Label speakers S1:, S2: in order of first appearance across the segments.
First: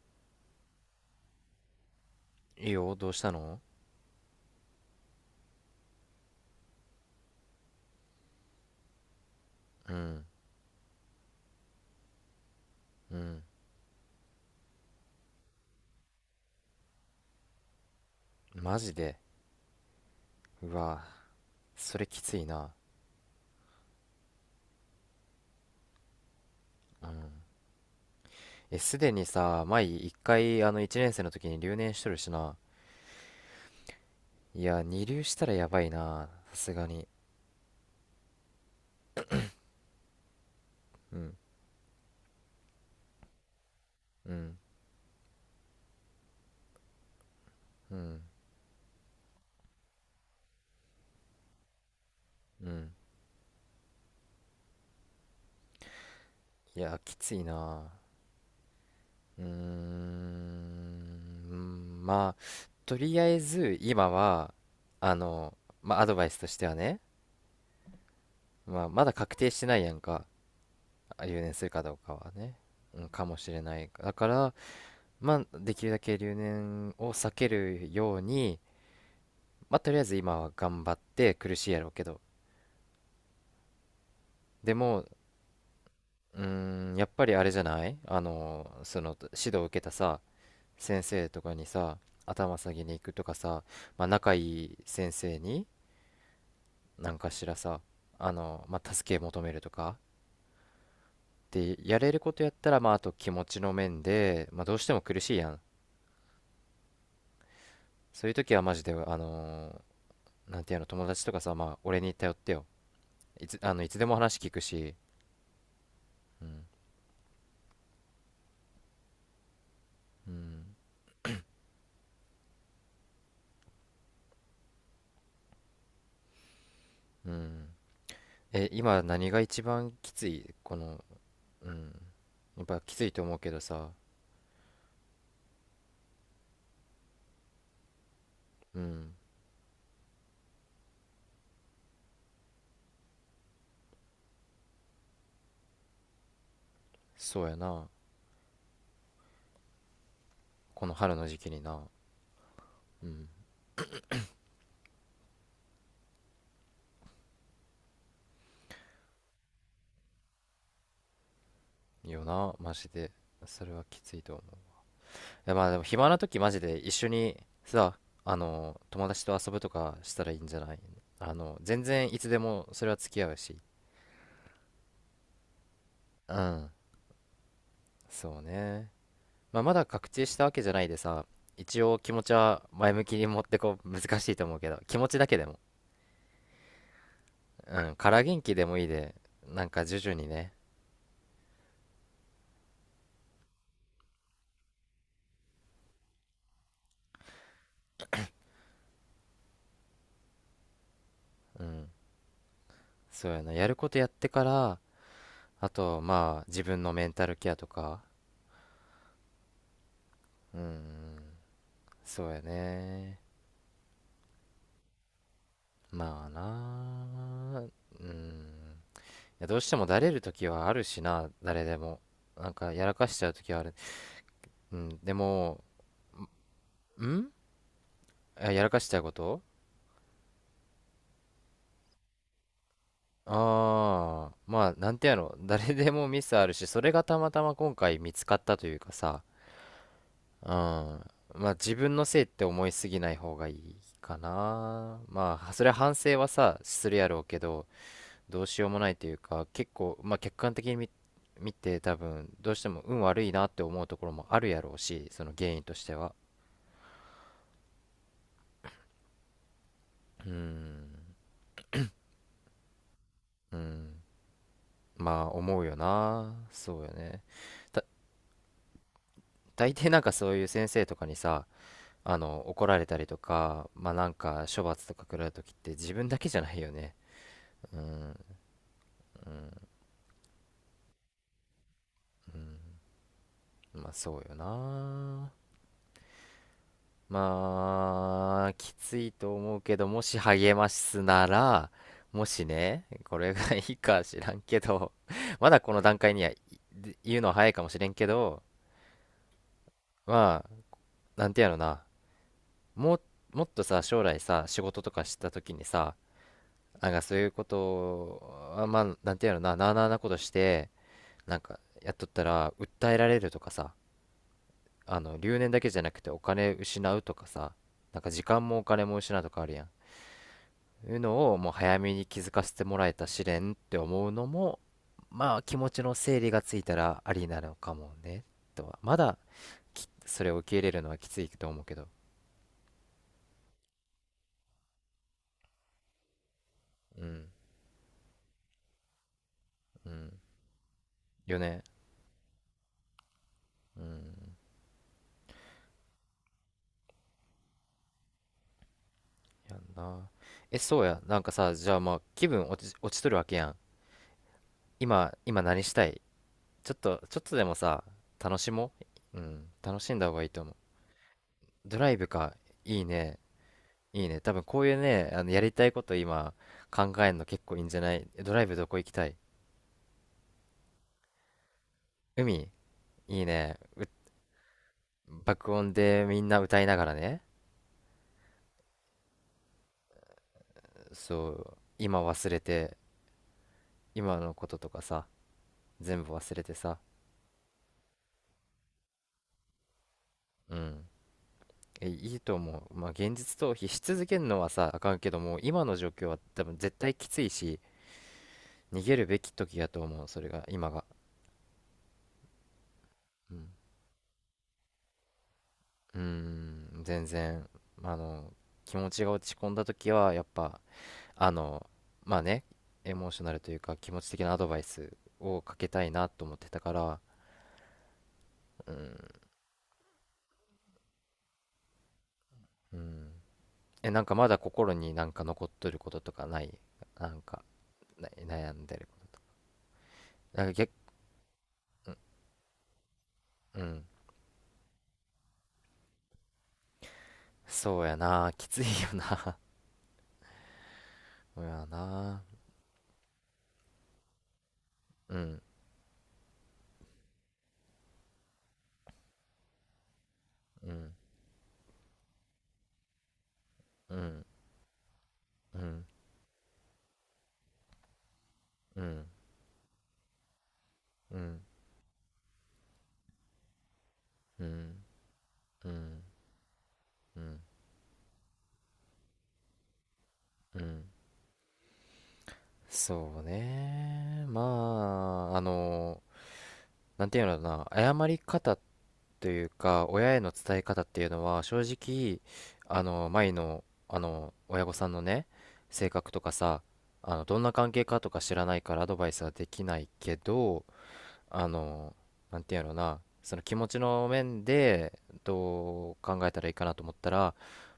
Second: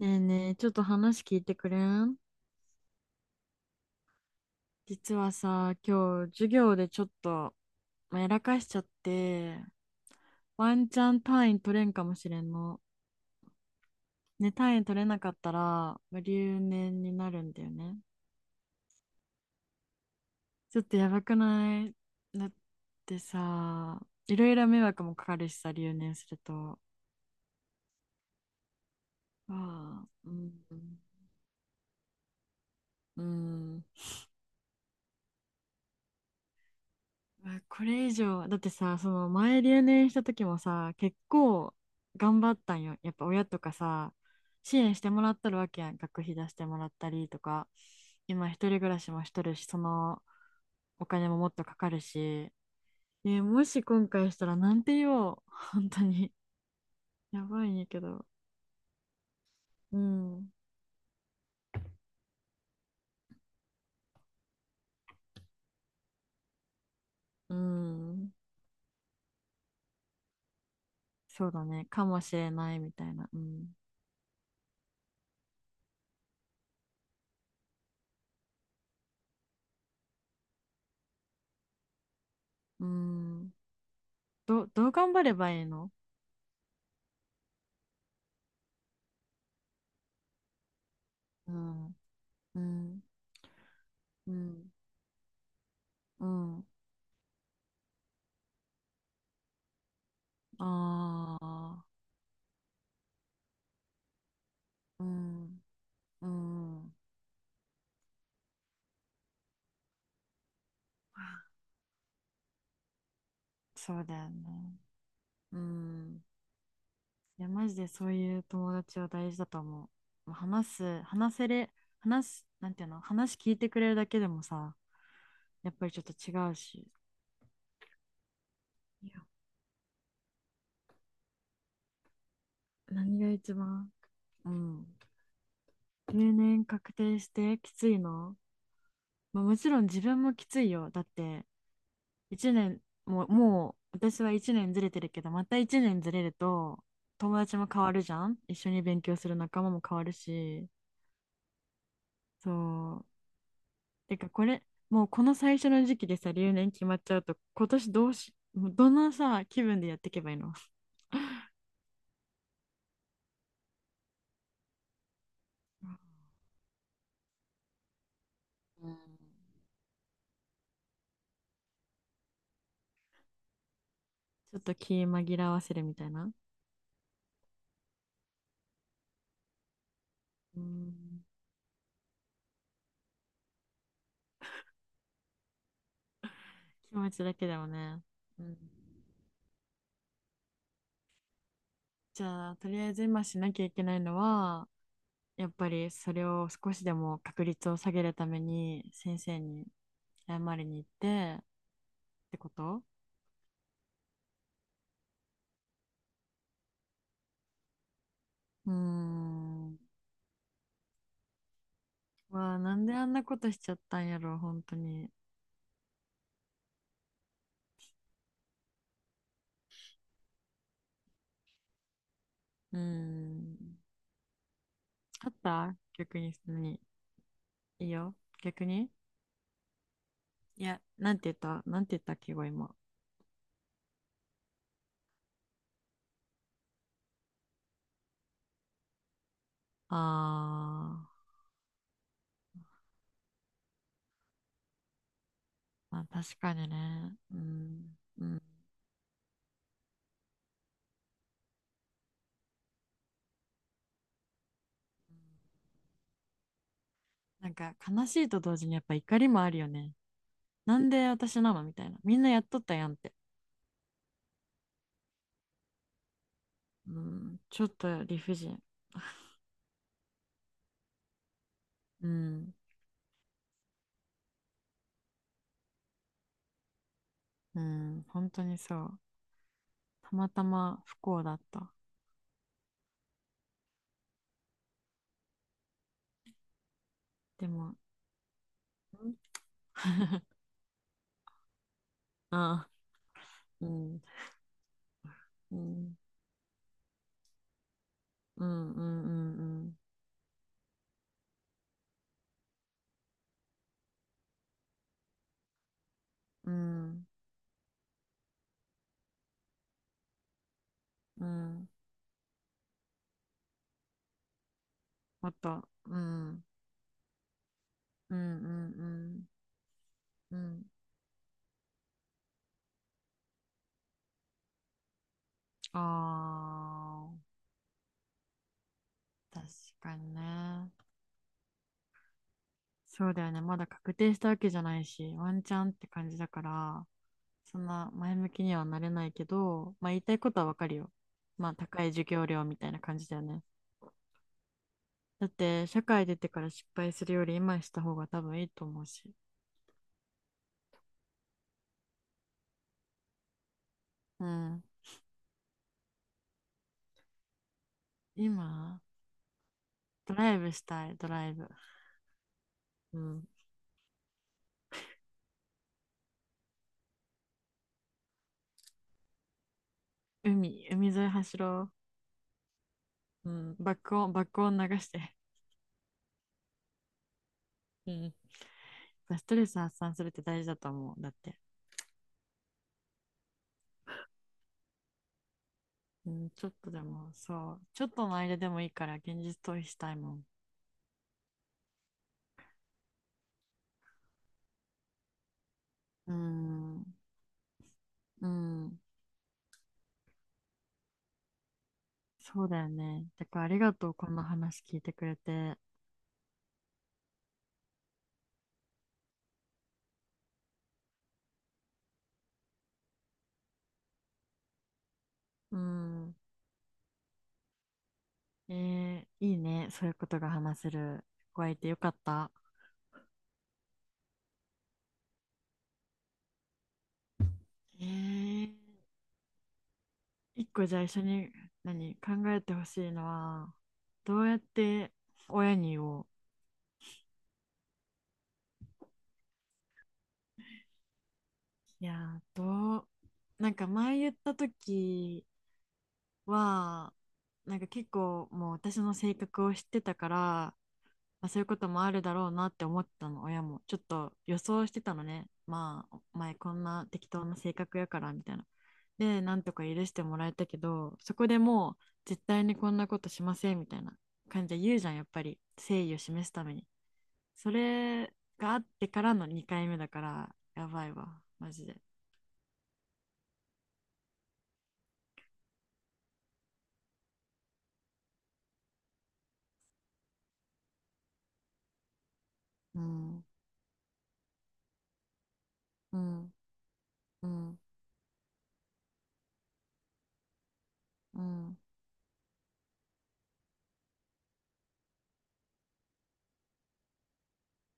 S1: ねえねえ、ちょっと話聞いてくれん？
S2: いいよ、どうしたの？
S1: 実はさ、今日授業でちょっと、まあ、やらかしちゃって、ワンチャン単位取れんかもしれんの。
S2: うん。
S1: ね、単位取れなかったら、まあ留年になるんだよね。
S2: マジで。う
S1: ちょっと
S2: わ、
S1: やばくない？
S2: それきつい
S1: だっ
S2: な。
S1: てさ、いろいろ迷惑もかかるしさ、留年すると。
S2: うん。え、すでに
S1: あ
S2: さ、前
S1: あ、
S2: 一
S1: うん、
S2: 回、一年生の時に留年しとるしな。
S1: うん。
S2: いや、二流したらやばいな。さすがに。
S1: わこれ以上、だってさ、その前留年した時もさ、
S2: う
S1: 結
S2: ん、
S1: 構頑張ったんよ。やっぱ親とかさ、
S2: うん、
S1: 支援してもらってるわけやん。学費出してもらったりとか、
S2: うん、
S1: 今一人暮らしもしとるし、そのお金ももっとかかるし、
S2: うん。
S1: ね、もし今回したらなんて言おう。本当に。
S2: いや、きつい
S1: やばいんや
S2: な。
S1: けど。
S2: うー
S1: うん。
S2: ん、まあ、とりあえず、今は、あの、まあ、アドバイスとしてはね、
S1: うん。
S2: まあ、まだ確定してないやんか。留
S1: そう
S2: 年す
S1: だ
S2: るか
S1: ね。
S2: ど
S1: か
S2: うか
S1: も
S2: は
S1: しれ
S2: ね。
S1: ないみ
S2: う
S1: た
S2: ん、
S1: い
S2: か
S1: な。
S2: も
S1: う
S2: しれ
S1: ん。
S2: ない。だから、まあ、できるだけ留年を避けるように、まあ、とりあえず今は頑張って苦しいやろうけど。
S1: うん。
S2: で
S1: どう
S2: も、
S1: 頑張ればいいの？
S2: うーん、やっぱりあれじゃない？指導を受けたさ、先生と
S1: う
S2: かに
S1: ん。
S2: さ、頭
S1: う
S2: 下げに行
S1: ん。
S2: くとかさ、まあ、
S1: う
S2: 仲い
S1: ん。
S2: い先生に、
S1: うん。
S2: なんかしらさ、まあ、助け求めるとか、
S1: あ
S2: で、
S1: あ、
S2: やれることやったら、まあ、あと気持ちの面で、まあ、どうしても
S1: う
S2: 苦しいやん。
S1: ん、うん、
S2: そういう時はマジで、なんていうの、友達とかさ、まあ、俺に頼ってよ。い
S1: そ
S2: つ
S1: う
S2: でも
S1: だよ
S2: 話聞く
S1: ね。
S2: し、
S1: うん。
S2: うん、
S1: いや、マジでそういう友達は大事だと思
S2: う
S1: う。もう話
S2: ん、
S1: す、話せれ、話す、なんていうの、話聞いてくれるだけでもさ、やっぱりちょっと違うし。
S2: うん。え、今
S1: いや、
S2: 何が一番きつい？この、うん。やっぱきつい
S1: 何
S2: と
S1: が
S2: 思うけ
S1: 一
S2: どさ、
S1: 番、うん。定年確定してきついの？
S2: うん、
S1: まあ、もちろん自分もきついよ。だって、一年、もう、もう、私は一年ずれてるけど、また一年ずれると、友
S2: そうや
S1: 達も変
S2: な。
S1: わるじゃん、一緒に勉強する仲間も変わるし、
S2: この春の時期にな、
S1: そ
S2: う
S1: う。
S2: ん、
S1: てか、これ、もうこの最初の時期でさ、留年決まっちゃうと、今年どうし、もうどのさ、気分でやっていけばいいの？
S2: よな、マジで。それはきついと思う。いや、まあでも暇な時マジで一緒にさ、
S1: うん、
S2: 友達と遊ぶとかしたらいいんじゃない？全然いつでもそれは付き合うし。
S1: ちょっと気紛らわせるみたいな。
S2: うん、そうね。まあ、まだ確定したわ
S1: う
S2: けじゃないで
S1: ん、
S2: さ、一応気持ちは前向きに持ってこう難しいと思うけど、気持ちだけでも、
S1: 気持ちだけでも
S2: うん、
S1: ね。
S2: から元
S1: う
S2: 気
S1: ん、
S2: でもいいで、なんか徐々にね、
S1: じゃあ、とりあえず今しなきゃいけないのは、やっぱりそれを少しでも確率を下げるために先生に謝りに行ってっ
S2: うん、
S1: てこと？
S2: そうやな、やることやってから、あと、まあ、自分のメンタルケアとか、
S1: うーん。
S2: うん、そうや
S1: まあ、なんであん
S2: ね、
S1: なことしちゃったんやろ、本当に。
S2: まあな、うん、いやどうしてもだれる時はあるしな、誰でも。なんか
S1: うー
S2: やらかしちゃう時はある。
S1: ん。
S2: うん、で
S1: あっ
S2: も、
S1: た逆に、何？
S2: んい
S1: いいよ。
S2: やや
S1: 逆
S2: らかし
S1: に、
S2: ちゃうこと？
S1: いや、なんて言った、なんて言ったっけ、今。
S2: ああ、まあ、なんてやろ、誰でもミスあるし、それがたまたま今回見つかったというかさ、
S1: あ
S2: うん、まあ自分のせいって思いすぎない方がいいかな。まあ、それは反
S1: ー、まあ、
S2: 省は
S1: 確か
S2: さ、
S1: に
S2: するや
S1: ね。
S2: ろう
S1: う
S2: けど、
S1: ん。う
S2: ど
S1: ん。
S2: うしようもないというか、結構、まあ客観的に見て多分、どうしても運悪いなって思うところもあるやろうし、その原因としては。
S1: なんか悲しいと同時にやっぱ怒りもあるよね。
S2: う
S1: な
S2: ん、
S1: んで私なのみたいな。みんなやっとったやんって。
S2: うん、まあ思うよな。そうよ
S1: う
S2: ね。
S1: ん、ちょっ
S2: た、
S1: と理不尽。
S2: 大抵なんかそういう先生とかにさ、
S1: うん、
S2: 怒られたりとか、まあなんか処罰とか食らう時って自分だけじゃないよね。
S1: う
S2: う
S1: ん、
S2: ん、
S1: 本当にそう。
S2: うん、
S1: たまたま不幸だった。
S2: うん。まあそうよな。
S1: でも、
S2: まあ、きつ
S1: う
S2: い
S1: ん。
S2: と思うけど、もし 励ますなら、もし
S1: あ、
S2: ね、これがい
S1: う
S2: い
S1: ん、
S2: か知らんけど、ま
S1: う
S2: だこの
S1: ん、
S2: 段階にはい言うのは早いかもしれんけど、
S1: うん、うん、うん、
S2: まあ、なんてやろな、もう、もっとさ、将来さ、仕事とかした時にさ、
S1: うん、う
S2: なんか
S1: ん、
S2: そういうことを、あまあ、なんてやろな、なあなあなことして、
S1: う
S2: なんか
S1: ん、
S2: やっとったら訴えられるとかさ、
S1: もっ
S2: 留年だ
S1: と、
S2: けじゃな
S1: うん、う
S2: くてお
S1: ん、
S2: 金失うとかさ、なんか
S1: う
S2: 時間もお金も失う
S1: ん、
S2: とかあるやん、
S1: うん、うん。
S2: いうのをもう早めに気づかせてもらえた試練って思うのも、まあ気持ちの整理がついたら
S1: あ
S2: ありなのかもね。とはまだ、
S1: あ、確かにね。
S2: それを受け入れるのはきついと思うけど。
S1: そうだよね。まだ確定したわけじゃないし、ワンチャンって感じだから、
S2: うん。
S1: そんな前向きにはなれないけど、
S2: う
S1: まあ、言い
S2: ん、
S1: たいことはわかるよ。
S2: よ
S1: まあ、
S2: ね。
S1: 高い授業料みたいな感じだよね。
S2: うん。
S1: だって、社会出てから失敗するより今した方が多分いいと思うし。
S2: やんな。えそうやな。んかさ、じゃあまあ気分落ちとるわけやん。
S1: うん。
S2: 今何したい？ちょっとでもさ、楽しも
S1: 今、
S2: う。うん、楽しんだ方
S1: ド
S2: がいい
S1: ライ
S2: と
S1: ブ
S2: 思う。
S1: したい、ドライブ。
S2: ドライブか、いい
S1: う
S2: ね、
S1: ん。
S2: いいね。多分こういうね、やりたいこと今考えるの結構いいんじゃない？ドライブどこ行きたい？
S1: 海、海沿い走ろ
S2: 海、いい
S1: う。うん。
S2: ね。
S1: 爆音、爆音流して。
S2: 爆音でみんな歌いながらね。
S1: うん。ストレス発散するって大事だと思う。だっ
S2: そ
S1: て。
S2: う、今忘れて、今のこととかさ、全
S1: う
S2: 部
S1: ん、
S2: 忘れ
S1: ちょっ
S2: て
S1: と
S2: さ。
S1: でも、そう。ちょっとの間でもいいから現実逃避したいもん。
S2: うん。え、いいと思う。まあ、現実逃避し続けるのはさ、あかんけども、今の状況
S1: う
S2: は多分絶
S1: ん。
S2: 対きついし、
S1: う
S2: 逃
S1: ん。
S2: げるべき時やと思う、それが、今が。
S1: そうだよね。だ
S2: う
S1: から
S2: ん、
S1: ありがとう、こんな話聞いてくれて。
S2: うーん全然、あの、気持ちが落ち込んだ時は、やっぱ、あの、まあね、エモーショナルというか、気持ち的なアドバイスをか
S1: う
S2: けたいな
S1: ん。
S2: と思ってたから、
S1: え
S2: うん、
S1: ー、いいね。そういうことが話せる子がいてよかった。
S2: うん。え、なんかまだ心になんか残っとることとかない？なんか、
S1: えー、
S2: 悩んでることとか。なん
S1: 一
S2: か
S1: 個
S2: 逆、
S1: じゃあ一緒に何考えてほしいのは、
S2: うん。
S1: どうやって親に言おう。
S2: そうやな、きついよな。そうや
S1: いやー、
S2: な。
S1: どう、なんか前言った
S2: う
S1: 時
S2: ん、
S1: は、なんか結構もう私の性格を知ってたから、
S2: うん、
S1: まあ、そういうこともあるだろうなって思ったの、親も。ちょっ
S2: う
S1: と
S2: ん、
S1: 予想してたのね。
S2: うん、
S1: まあ、お前こんな適当な性格やからみたいな。
S2: うん、
S1: で、なんとか許してもらえたけど、そ
S2: う
S1: こで
S2: ん、
S1: もう絶対にこんなことしませんみたいな
S2: う
S1: 感じで
S2: ん、
S1: 言うじゃん、やっぱり。
S2: う
S1: 誠意を
S2: ん、
S1: 示すために。
S2: うん、
S1: それがあってからの2回目だから、
S2: う
S1: や
S2: ん。
S1: ばいわ、マジで。
S2: そうね。まあ、なんていうのかな、謝り方というか、親への伝え方っていうのは、正直、
S1: うん、
S2: 前の、親御さんのね、性
S1: う
S2: 格とか
S1: ん、
S2: さ、
S1: う
S2: どんな
S1: ん、
S2: 関係かとか知らないからアドバイスはできないけど、
S1: う
S2: あ
S1: ん、
S2: のなんていうんやろうな、その気持ちの面でどう考えたらいいかなと思ったら、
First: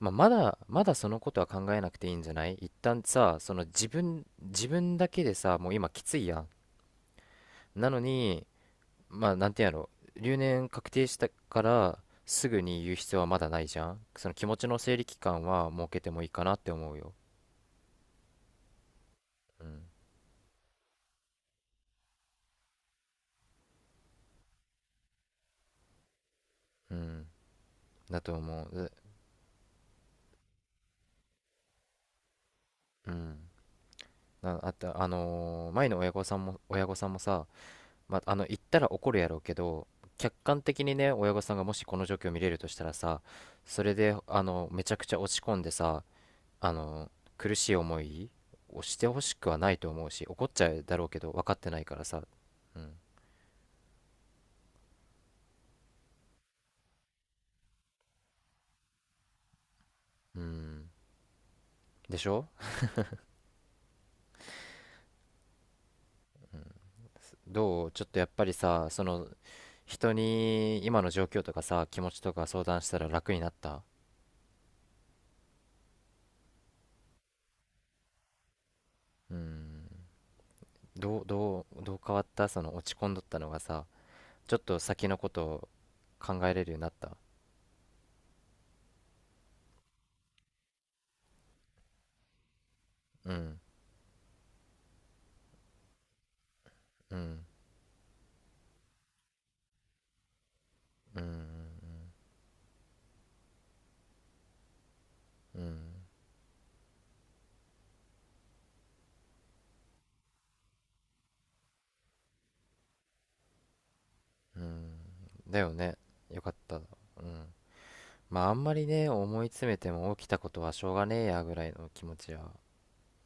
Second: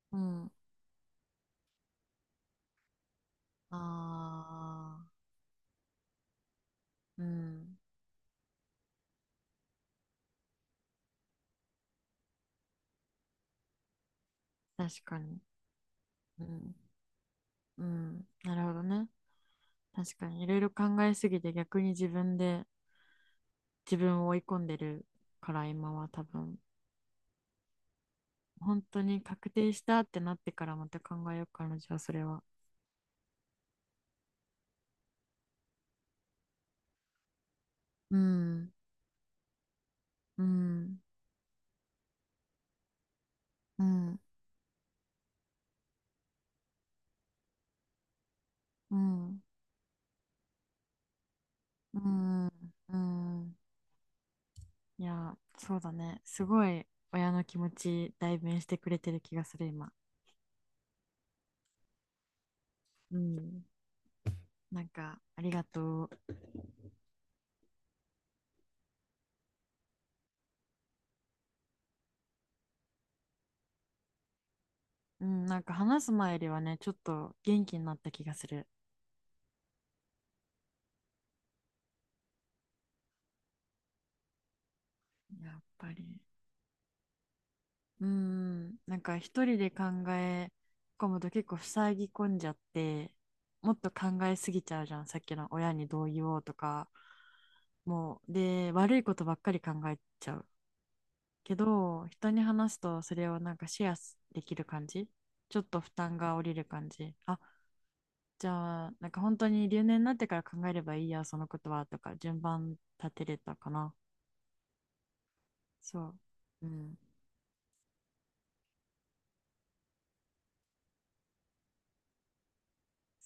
S2: まあ、
S1: う
S2: ま
S1: ん。
S2: だまだそのことは考えなくていいんじゃない？一旦さ、その
S1: あ
S2: 自分
S1: あ、
S2: だけでさ、もう今きついやん。
S1: うん、
S2: なのに、まあなんていうんやろ、留年確定したからすぐに言う必要はまだないじゃん。その気持ちの整
S1: 確
S2: 理期
S1: かに。
S2: 間は設けてもいい
S1: う
S2: かなって
S1: ん、
S2: 思うよ。
S1: うん、なるほどね。
S2: うん、
S1: 確かにいろいろ考えすぎて逆に自分で自分を追い込んでるから、今は多分
S2: うん、だと思う。
S1: 本
S2: う
S1: 当に確定したってなってからまた考えようかな、じゃあそれは。
S2: うん、なあと、前の親御さんもさ、
S1: う
S2: まあ、言っ
S1: ん、
S2: たら怒るやろうけど、客
S1: う
S2: 観的に
S1: ん、
S2: ね、親御さんがもしこの状況を見れるとしたらさ、そ
S1: う
S2: れで
S1: ん、
S2: めちゃくちゃ落ち込んでさ、あの苦しい思いを
S1: う
S2: してほし
S1: ん、
S2: くはないと思うし、怒っちゃうだろうけど分かってないか
S1: う
S2: らさ。
S1: ん、
S2: うん、
S1: うん、いやそうだね、すごい親の気持ち代弁してくれてる気がする今。
S2: うん、でしょ？
S1: うん、なんかありがとう。
S2: どう、ちょっとやっぱりさ、その人に今の状況とかさ、気持ちとか相談したら楽になった？
S1: うん、なんか話す前よりはね、ちょっと元気になった気がする。
S2: うん。どう変わった？その落ち込んどったのがさ、ちょっと先のこと
S1: やっ
S2: を
S1: ぱり
S2: 考えれるようになった？
S1: うん、なんか一人でえ込むと結構塞ぎ込んじゃって、
S2: うん、
S1: もっと考えすぎちゃうじゃん、さっきの親にどう言おうとか、
S2: うん、
S1: もうで悪いことばっかり考えちゃう、
S2: う
S1: け
S2: ん、
S1: ど人に話すとそれをなんかシェアできる感じ、ち
S2: う
S1: ょっと負
S2: ん、
S1: 担が下りる感じ、あ、じゃあなんか本当に留年になってから考えればいいや、そのことはとか、順番立てれたかな。
S2: うん、だよね。
S1: そ
S2: よかっ
S1: う、う
S2: た。うん。
S1: ん、
S2: まああんまりね、思い詰めても起きたことはしょうがねえやぐらいの気持ちは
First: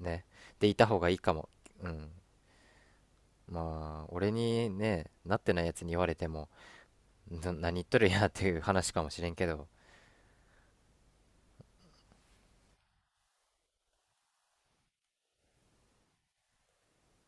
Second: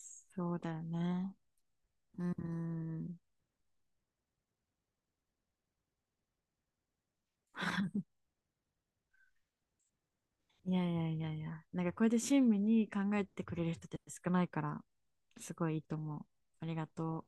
S2: ね、
S1: そう
S2: で
S1: だ
S2: い
S1: よ
S2: た方がいい
S1: ね。
S2: かも。うん。
S1: うん、
S2: まあ俺にね、なってないやつに言われてもな、何言っとるやっていう話かもしれんけど
S1: いやいやいやいや、なんかこれで親身に考えてくれる人って少ないから、すごいいいと思う。ありがとう。